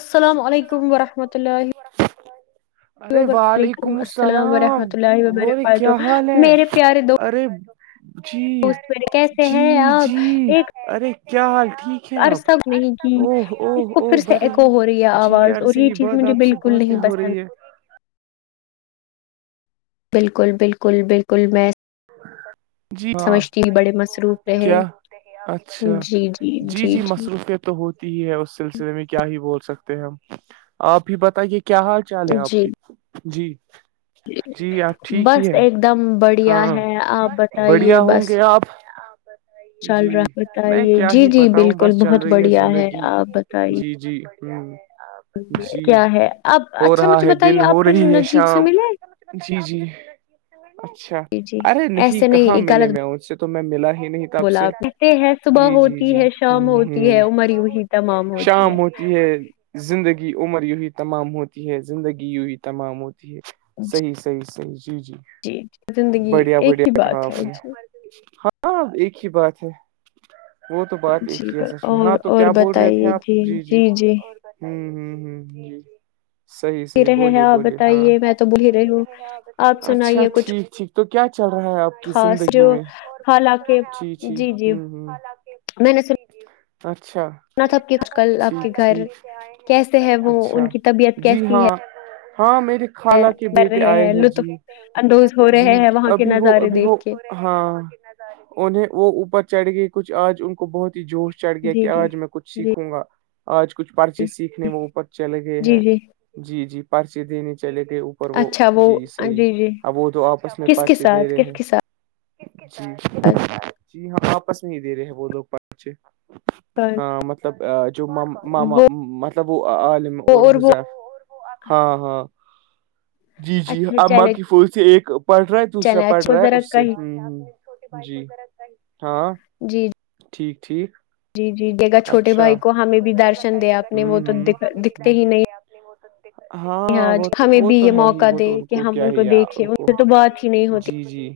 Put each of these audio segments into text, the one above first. السلام علیکم ورحمۃ اللہ ارے وبر ولیکم وعلیکم السلام ورحمۃ اللہ ہوے وبرکاتہ کیا حال ہے میرے پیارے ارے جی دوست میرے کیسے جی ہیں آپ جی ایک ارے کیا حال ٹھیک اھ عرصہ گفتگو نہیں کی او او اس کو او پھر سے بڑے ایکو ہی ہو رہی ہے جی آواز اور عرض یہ چیز بات مجھے آپ سے بالکل باتیں نہیں ہو پسند رہی ہے بالکل بالکل بالکل میں [inaudible] جی ہاں سمجھتی ہوں بڑے مصروف رہے کیا اچھا جی جی مصروف کے تو ہوتی ہی ہے اس سلسلے میں کیا ہی بول سکتے ہیں ہم آپ ہی بتائیے کیا چالیں آپ جی کے جی جی آپ ٹھیک ہی بس ہیں ایک دم بڑھیا ہے آپ بتائیے بڑھیا بس [inaudible] چل رہا جی میں بتائیے کیا جی ہی جی بتاؤں بالکل بس چل بہت رہی بڑھیا ہے زندگی آپ بتائیے جی جی جی کیا ہے آپ ہو اچھا رہا مجھے ہے دن بتائیے ہو آپ پھر رہی ہے نجیب سے شام ملے جی جی اچھا جی جی ارے ایسے نہیں کہاں ملے غلط میں مجھ سے تو میں ملا ہی نہیں تھا آپ بولا سے نے۔ کہتے ہیں صبح جی جی ہوتی جی ہے شام ہ ہوتی ہے ہ عمر یوں ہی تمام ہوتی شام ہو ہے زندگی عمر یوی تمام ہوتی ہے زندگی یوی تمام ہوتی ہے جی صحیح صحیح صحیح جی جی جی جی زندگی بڑھیا ایک ہی بڑھیا کہا بات ہے آپ نے جی ہاں ایک ہی بات ہے وہ تو بات ایک جی ہی ہے کل- سچ میں اور ہاں تو اور کیا بول رہے تھے بتائیے آپ جی جی ہوں صحیح ہی صحیح رہے ہیں بولیے آپ بولیے ہاں بتائیے میں تو بح رہے ہوں آپ اچھا سنائیے کچھ ٹھیک ٹھیک تو کیا چل رہا ہے کی خاص زندگی جو میں حالانکہ جی جی میں نے اچھا میں نے کہ سنا تھا کل آپ کے ٹھیک گھر ٹھیک آئے ہیں آج کیسے کل ہے وہ اچھا ان کی طبیعت جی کیسی ہاں ہاں میرے ہے خال کے کر بیٹے رہے آئے ہیں لطف جی اندوز ہو جی رہے ہیں وہاں کے ابھی وہ نظارے ابھی دیکھ وہ کے ہاں انہیں وہ اوپر چڑھ گئی کچھ آج ان کو بہت جوش چڑھ گیا جی کہ جی آج میں کچھ جی سیکھوں گا آج کچھ پرچے سیکھنے جی میں اوپر چل گئے جی ہیں جی جی جی پرچے دینے چلے گئے اوپر وہ جی صحیح اب وہ تو آپس میں کس کے پرچے دے ساتھ رہے کس ہیں کے ساتھ جی جی ہم واپس نہیں دے رہے ہیں وہ لوگ پہچے ہاں مطلب جو ماما وہ مطلب وہ عالم اور حزیف ہاں ہاں جی جی اچھا امماں چلے کی پور سے ایک پڑ رہے تھ دوسرا چلے پڑ اچھا رہا ہے ذرا اس سے کہیں جی ہاں جی ٹھیک ٹھیک جی جی جگا چھوٹے بھائی کو ان ہمیں بھی درشن دے آپ نے وہ تو دکھتے ہی نہیں ہاں وہ تو ہمیں وہ بھی تو یہ ہے ہی موقع وہ دے تو کہ ہم کیا ان کو ہی یا دیکھیں ان کو سے تو بات ہی نہیں ہوتی جی جی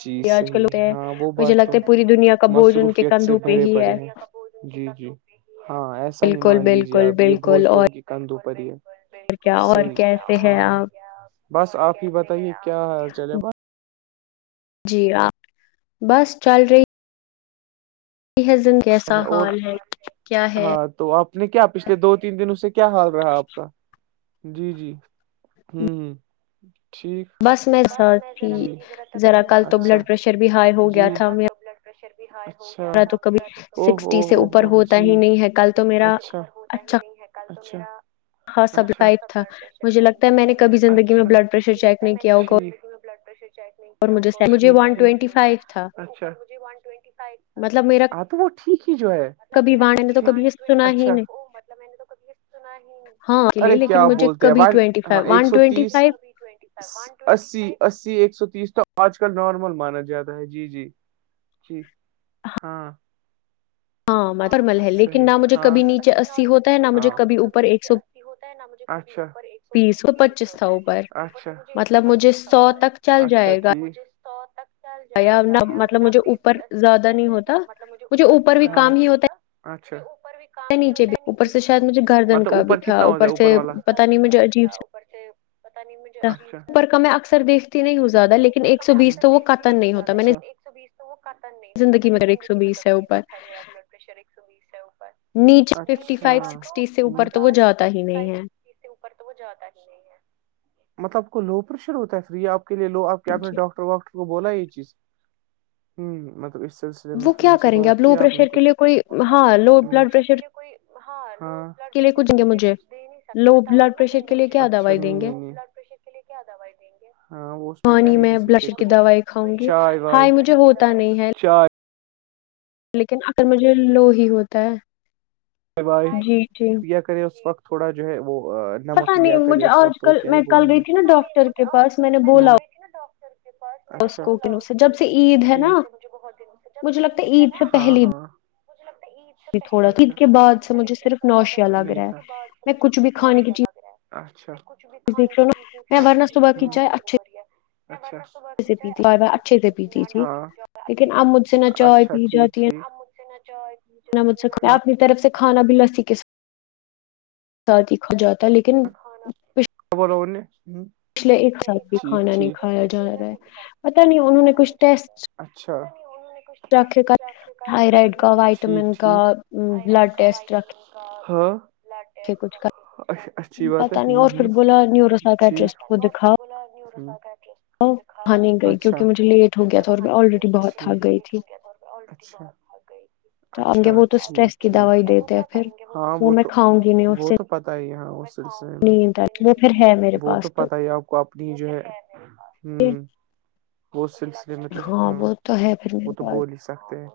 جی آج کل صحیح ہوتے ہیں ہاں وہ مجھے بات تو لگتا ہے پوری دنیا کا بوجھ ان کے مصروفیت سے کندھوں پہ بھرے ہی ہے پڑے ہیں جی جی ہاں ایسا ہی بالکل مان لیجیے بالکل آپ یہ بوج بالکل تو اور ان کی کندھوںوپر ہی ہے کیا اور صحیح کیسے ہے ہاں آپ بس آپ ہی بتائیے کیا حال چل ہے بس جی آپ بس چل رہی [inaudible] سا ہے اور حال ہے کیا ہے ہاں تو آپ نے کیا پچھلے دو تین دن اس سے کیا حال رہا آپ کا جی جی ہوں ہوں ٹھیک بس میں احساس تھی ذرا کل تو بلڈ پریشر بھی ہائی ہو گیا تھا اچھا تو کبھی او ہو سکسٹی سے ہو اوپر ہو ہوتا جی ہی نہیں ہے کل تو میرا اچھا [inaudible] ہاں سب ائب تھا مجھے لگتا ہے میں نے کبھی زندگی میں بلڈ پریشر چیک نہیں کیا ہوگا [inaudible] اور مجھے مجھے ون ٹوینٹی فائیو تھا مطلب میرا ہاں تو وہ ٹھیک ہی جو ہے کبھی وانے نے تو کبھی یہ سنا ہی نہیں [inaudible] ہاں لیے ارے لیکن مجھے بولتے ہیں کبھی twenty five one twenty five اسی اسی ایک سو تیس تو آج کل نارمل مانا جاتا ہے جی جی جی ہاں ہاں بہتر ہے لیکن نہ مجھے کبھی نیچے اسی ہوتا ہے نہ مجھے کبھی اوپر ایک سو اچھا ٹھیک ہے بیس پچیس سو اوپر مطلب مجھے سو تک چل اچھا جائے گا ٹھیک مطلب مجھے اوپر زیادہ نہیں ہوتا مجھے اوپر بھی کام ہی ہوتا اچھا نیچے بھی اوپر سے شاید مجھے گردن کا بھی اوپر تھا کتنا ہوتا اوپر ہے سے والا پتا نہیں مجھے عجیب سے [inaudible] اوپر کا میں اکثر دیکھتی نہیں ہوں زیادہ لیکن ایک سو بیس تو وہ قطا نہیں ہوتا میں نے سو بیس تو وہ قطان نہیں ہوتا میں نے ایک سو زندگی میں بیس کبھی نہیں اوپر دیکا ہے میرا ب نیچے ففٹی فائیو سکسٹی سے اوپر تو وہ جاتا ہی نہیں ہے وہ جاتا ہی نہیں مطلب آپ کو لو پریشر ہوتا ہے اسلے آپ کے لیے لو آپ کہ آ نے جی ڈاکٹر واکٹر کو بولا یہ چیز ہوں مطلب اس سلسلے وہ کیا کریں گے اب لو پرریشر کے لیے کوئی وہ کیا کریں گے لو پریشر کے لیے کوئی ہاے بلڈ پرریشر کچھ دیں گے کے لیے مجھے کچھ دین لو بلڈ پریشر کے لیے کیا دوائی دیں گے اس کے لیے کیا دوائی دیں گے ہاں وہ اس میں کیا پانی ہی دے سکتے بلشر کی دوائی کھاؤں کچھ گی چائے وائے ہائی مجھے ہوتا نہیں ہے چائے لیکن اگر مجھے لو ہی ہوتا ہے بائے بائے جی جی کیا کرے اس وقت تھوڑا جو ہے وہ پتا نمک نہیں لیا کرے مجھے اس آج وقت اور کل کیا ہی میں کل گئی تھی نا ڈاکٹر کے پاس میں نے بولا اس کو جب سے عید ہے نا جیسے [inaudible] مجھے لگتا ہے عید سے پہلی مجھے لگتا عید تھوڑا دن کے بعد سے مجھے صرف نوشیا بعد میں رہا صرف مجھے متلی لگ ہے میں کچھ بھی کھانے کی رہی ہے کچھ بھی چیز دیکھ کھانے رہا ہوں پر نا میں ورنہ صبح کی چائے اچھے سے پیتی میں اچھے سے پیتی تھی لیکن اب مجھ سے نہ چائے پی پیتی جاتی ہے [unintelligible] نہ مجھ سے کھایا اپنی طرف سے کھانا بھی لسی کے ساتھ ساتھ ہی کھا جاتا ہے لیکن خبر ہونے پچھلے ایک سال بھی کھانا نہیں کھایا جا رہا ہے پت نہیں انہوں نے کچھ ٹیسٹ اچھا رکھے کیا تھائرائڈ کا ٹھیک وائٹامن کا بلڈ ٹیسٹ رکھے ہاں کچھ کا اچچھی بات ہے پتا نہیں ہوں اور ہوں پھر بولا نیورو ٹھیک سائکٹرسٹ وہاں نہیں گئی اچھا کیونکہ مجھے لیٹ ہو گیا تھا اور میں آلریڈی بہت تھک گئی تھی [inaudible] آگے اچھا وہ تو اسٹریس کی دوائی دیتے ہیں پھر وہ میں کھاؤں گی نہیں اس سے پتہ ہی ہاں اس نیند اتی وہ پھر ہے میرے پاس تو آپ کو اپنی جو ہے ہمم وہ سلس میں تو ہاں وہ تو ہے پھر وہ میرے تو پاس بول ہی سکتے ہیں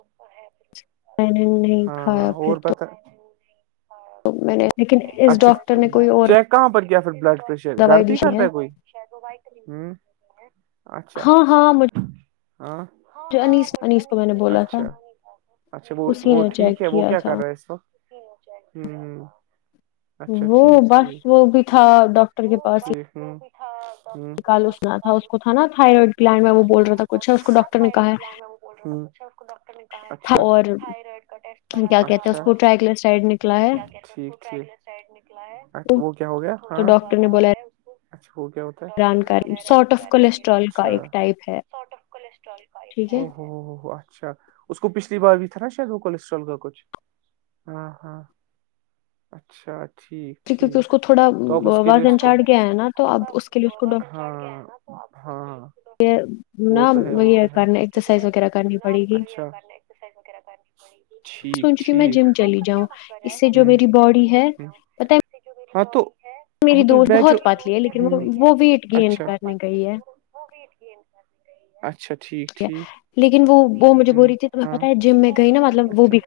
میں نے نہیں ہاں ہاں کھایا پھر اور پت تو میں نے لیکن اس ڈاکٹر نے کوئی اور کہاں پر کیا پھر بلڈ پرریشر اچ گر دوائی پ دی ہی کرتا ہے کوئی ہ اچھا ہاں جو انیس انیس کو میں نے بولا تھا اچھا وہ اسی وہ نے چیک ٹھیک ہے وہ کیا کر تھا رہے ہے اس وق ہ ہ وہ بس وہ بھی تھا ڈاکٹر کے پاس ہی پیٹھا کال اسنا تھا اس کو ا تھا نا تھائرائڈ گلینڈ میں ڈٹر وہ بول رہا تھا کچھ اس کو ڈاکٹر کےا نے کہا ہے جا تھا تھا، اور ڈر کیا کہتے ہیں اس اچارڈ کو ٹرائیکلسائڈ نکلا کا ہے اچا س نکلا وہ تو کیا ہو گیا ہاں اچھا وہ کیا ہوتا ران کر سارٹ آف کولیسٹرول کا ایک ٹائپ ہے سارٹ ٹھیک ہے اچھا اس کو پچھلی بار بھی تھا نا شاید وہ کولسٹرول کا کچھ ہاں ہاں اچھا ٹھیک کیکہ ٹھیک اس کو تھوڑا تو اب اس کے لیے اس وازن چاڑٹ گیا ہے نا تو اب اس کے لیے اس کو ہاں ہاں یہ ن یہ کرنے ایکسرسائز وغیرہ کرنی پڑے گی ٹھیک سوچ کہ میں ٹھیک جم چلی جاؤں اس سے جو میری باڈی ہے پتا ہاں تو ہاں میری تو دوست بیچو بہت پتلی ہے لیکن وہ ہ وہ ویٹ گین کرنے گئی ہے وہ بیٹ گ س اچھا ٹھیک کیا لیکن وہ مجھے بو رہ تھی تو میں پتا ہے جم میں گئی نا مطلب وہ بھی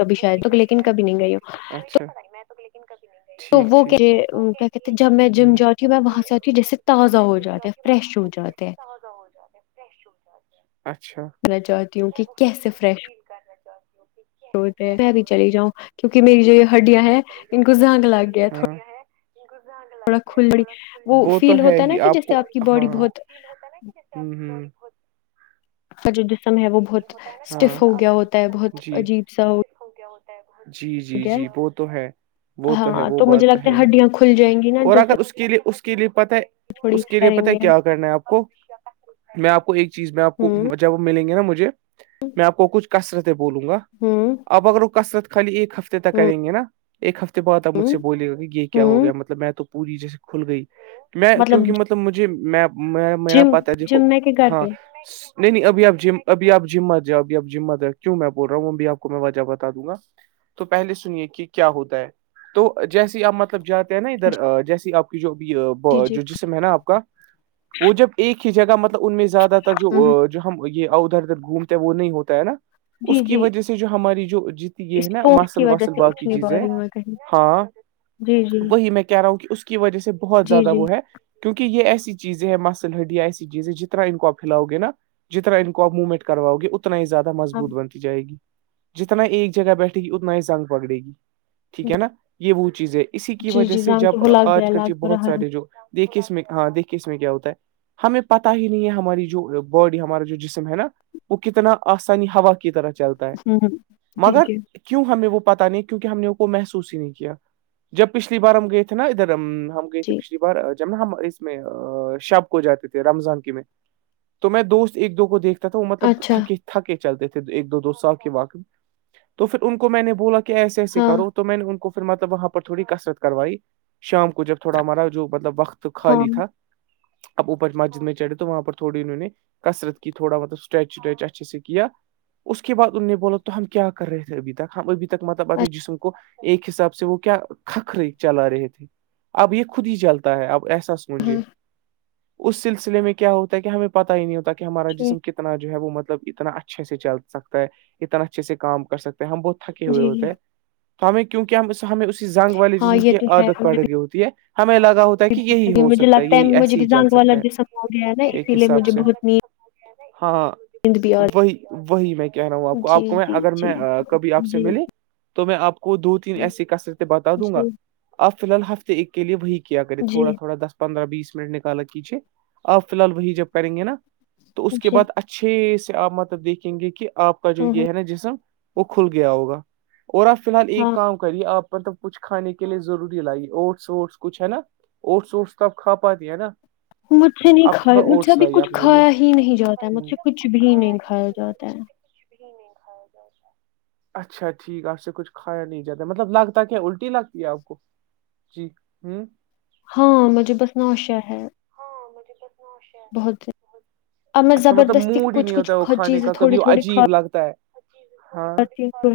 کبھی شاید تو لیکن کبھی نہیں گئی وہ اچھ ب میں تو لیکن کبھی نہیں تو وہ کہ کیا کہتے ہیں جب میں کیا جم جاتی ہوں میں وہاں سے آتی ہوں جس سے تازہ ہو جاتا ہے فریش ہو جاتا ہے اچھا چاہتی ہوں کہ کیسے فریش س میں بھی چلی جاؤں کیونکہ میری جو یہ ہڈیا ہیں انن کو جانگ لگ گیا تھوڑا کھلی وہ تو فیل ہے ہوتا ہی نا کہ آپ کو جیسے کی باڈی ہاں بہت ہ ہوں کا جو جسم ہے وہ بہت اسٹیف ہو گیا ہوتا ہے بہت عجیب سا جی جی گیا ہے جی وہ تو ہے وہ تو ہے ہاں وہ مجھے بات تو لگتا ہے ہی ہڈیاں کھل جائیں گی نا اور جیسے اگر اس کے لیے اس کے لیے پت ہے تھوڑی اس کے لیے کریں پت ہے گے کیا کرنا ہے آپ کو میں آپ کو ایک چیز میں آپ کو ہوں جب ملیں گے نا مجھے میں آپ کو کچھ کثرت بولوں گا ہوں اب اگر وہ کثرت خالی ایک ہفتے تک ہوں کریں گے نا ایک ہفتے بات آپ مجھ ہوں سے بول گا کہ یہ کیا ہو ہوں گیا مطلب میں تو پوری جیسے کھل گئی میں کیونکہ مطلب مجھے میں میرا جم پتا دیکھو جم میں کہ گھر ہاں پہ نہیں نہیں ابھی آپ اب آپ جذمت جا اب آپ جمت جیں کیوں میں بول رہا ہوں ابھی آ کو میں وجہ بتا دوں گا تو پہلے سنیے کہ کیا ہوتا ہے تو جیسے آپ مطلب جات نا ادھر جیسی آپ کی جو ابھی جی جی جو جسم ہے نا آپ کا وہ جب ایک ہی جگہ مطلب ان میں زیادہ تر ہوں جو جو ہم یہ دھر گھومتا ہے وہ نہیں ہوتا ہے نا جی اس کی جی وجہ سے جو ہماری جو جت یہ اس ہے نا فون کی مسل وجہ وسل سے اٹھ باقی نہیں پا چیزیں رہی ہوں میں کہیں ہاں جی جی وہی میں کہہ رہا ہوں کہ اس کی وجہ سے بہت جی زیادہ جی وہ ہے کیونکہ یہ ایسی چیزیں ہے مسل ہڈ یا ایسی چیزیں جتنا ان کوپ پھیلاؤ گے نا جتنا ان کو اب موومٹ کروؤے اتنا ہییادہ ہاں مضبوط بنتا جائے گی جتنا ایک جگہ بیٹھے گی اتنا ہی زنگ پکڑے گی ٹھیک ہے نا یہ، وہ چیز ہے اسی کی جی وجہ جی سے جان تو جب وہ لگ گیا آج کل ج لگ بہت رہا ہے سارے جو- دیکے اس میں ہاں دیک کے اس میں کیا ہوتا ہے ہمیں پت ہی نہیں ہے ہماری جو باڈی ہمارا جو جسم- ہے نا وہ کتنا آسانی ہوا کی طرح چلتا ہے ہوں جی مگر- جی کیوں ہمیں وہ پت نہیں کیونکہ ہم نے کو محسوس ہی نہیں کیا جب پچھلی بار ہم گئے تھے نا ادھر ا- ہم گئے تھے جی پچھلی بار- ج ہم اس میں شب کو جاتے تھے رمضان کی میں تو میں دوست ایک دو کو دیکھ- تھا وہ مطلب اچھا تھک تھکے چلتے تھے ایک دو دو سال کے واقع میں تو پھر ان کو میں نے بولا کہ- کہ ایسے ایسے ہاں کرو تو میں نے ان کو پھر مطلب وہاں پر تھوڑی کثرت کروائی شام کو جب تھوڑا ہمارا جو مطلب وقت تو ہاں خالی تھا اب اوپر مسجد میں چڑھے تو وہاں پر تھوڑی انہوں نے کثرت کہ تھوڑا مطلب اسٹریچ اسٹریچا س سےک اس کے بعد ان نے بولا تو ہم کیا کر رہے تھے ابھی تک ہم ابھی تک مطلب اچھا اپنے جسم کو ایک حساب سے وہ کیا کھکھرے چلا رہے تھے اب یہ خود ہی چلتا ہے اب ایسا س منجے ہاں اس سلسلے میں کیا ہوتا ہے کہ ہمیں پت ہی نہیں ہوتا ہمارا جسم ٹھیک کتنا جو ہے وہ مطلب اتنا اچھا- اچھے- سے چل سکتا ہے اتنا اچھے سے کام کر سکتے ہیں ہم بہت تھکے ہوئے جی ہوتے جی ہیں- ہمیں کیوںک ہمیں اسی جنگ والے ہاں جسم یہ کی تو عادت ہے پڑ گئی ہوتی ہے ہمیں لگا ہوتا- کہ بہت یہی تھکی ہو ہوں، مجھے سکتا ہے لگتا یہی مجھے ایسے بھی ہی چل زنگ والا سکتا جسم ہو گیا نا ہے ایک اسی لیے حساب مجھے سے- بہت نیند ہاںاں بھی آ وہی- وہی میں کہہ رہا ہوں آپ رہی کو جی آپ کو میں جی اگر جی میں کبھی آپ سے جی ملے- تو میں آپ کو دو تین جی ایسی کثرتیں بتا دوں گا جی آپ فی الحال ہف- ایک کے لیے وہی کیا کریں جی تھوڑا تھوڑا دس- پندرہ بیس منٹ نکالا کیجیے آپ فی الحال وہی جب کریں گے نا- تو اس کے جی بعد اچھے سے آپ مطلب دیکھیں گے کہ آپ کا جو ہاں ہاں یہ ہے نا جسم- وہ کھل گیا ہوگا اور آپ فی الحال ایک ہاں کام- کریے آپ مطلب کچھ کھے کے لیے ضروری لائیے اٹس ووٹس کچھ ہے نا- اوٹھس اوٹس تب کھ پاتی ہے نا- مجھ سے نہیں آپ تھوڑا کھایا مجھ سے اوٹس ابھی لائیے کچھ اپنے لیے کھایا ہی نہیں جاتا ہے مجھ ہوں، سے کچھ بھی نہیں کھایا جاتا ہے- بھی نہیں کایا جائے- اچھا ٹھیک ہے آپ سے کچھ کھایا نہیں جاتا مطلب لگتا کیا الٹی لگتی ہے آپ کو- جی ہوں- ہاں, مجھے بس ناشا ہے- س بہت، ار اچھا مطلب زبردستی موڈ ہی کچھ نہیں کچھ ہوتا ہے وہ کھانے چیز کا تھوڑی کبھی وہ تھوڑیوا عجیب لگتا ہے ہاں اکل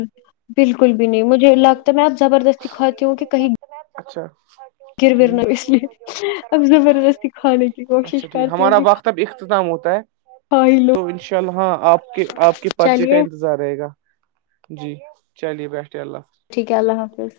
بالکل بھی نہیں مجھے لگتا ہے میں آپ زبردستی کھاتی ہوں کہیں- اچھا گر ہ ور نہ اس لیے اب زبردستی کھانے کی اچھا کوشش ٹھیک کرتی ہوں ہمارا کہ وقت تب اختتام ہوتا ہے ہائی لو تو ان شاء اللہ آپ کے آپ کے پرچے کا چلیے انتظام- رہے گا جی چلیے بیٹھے اللہ حاظ- ٹھیک ہے اللہ حافظ-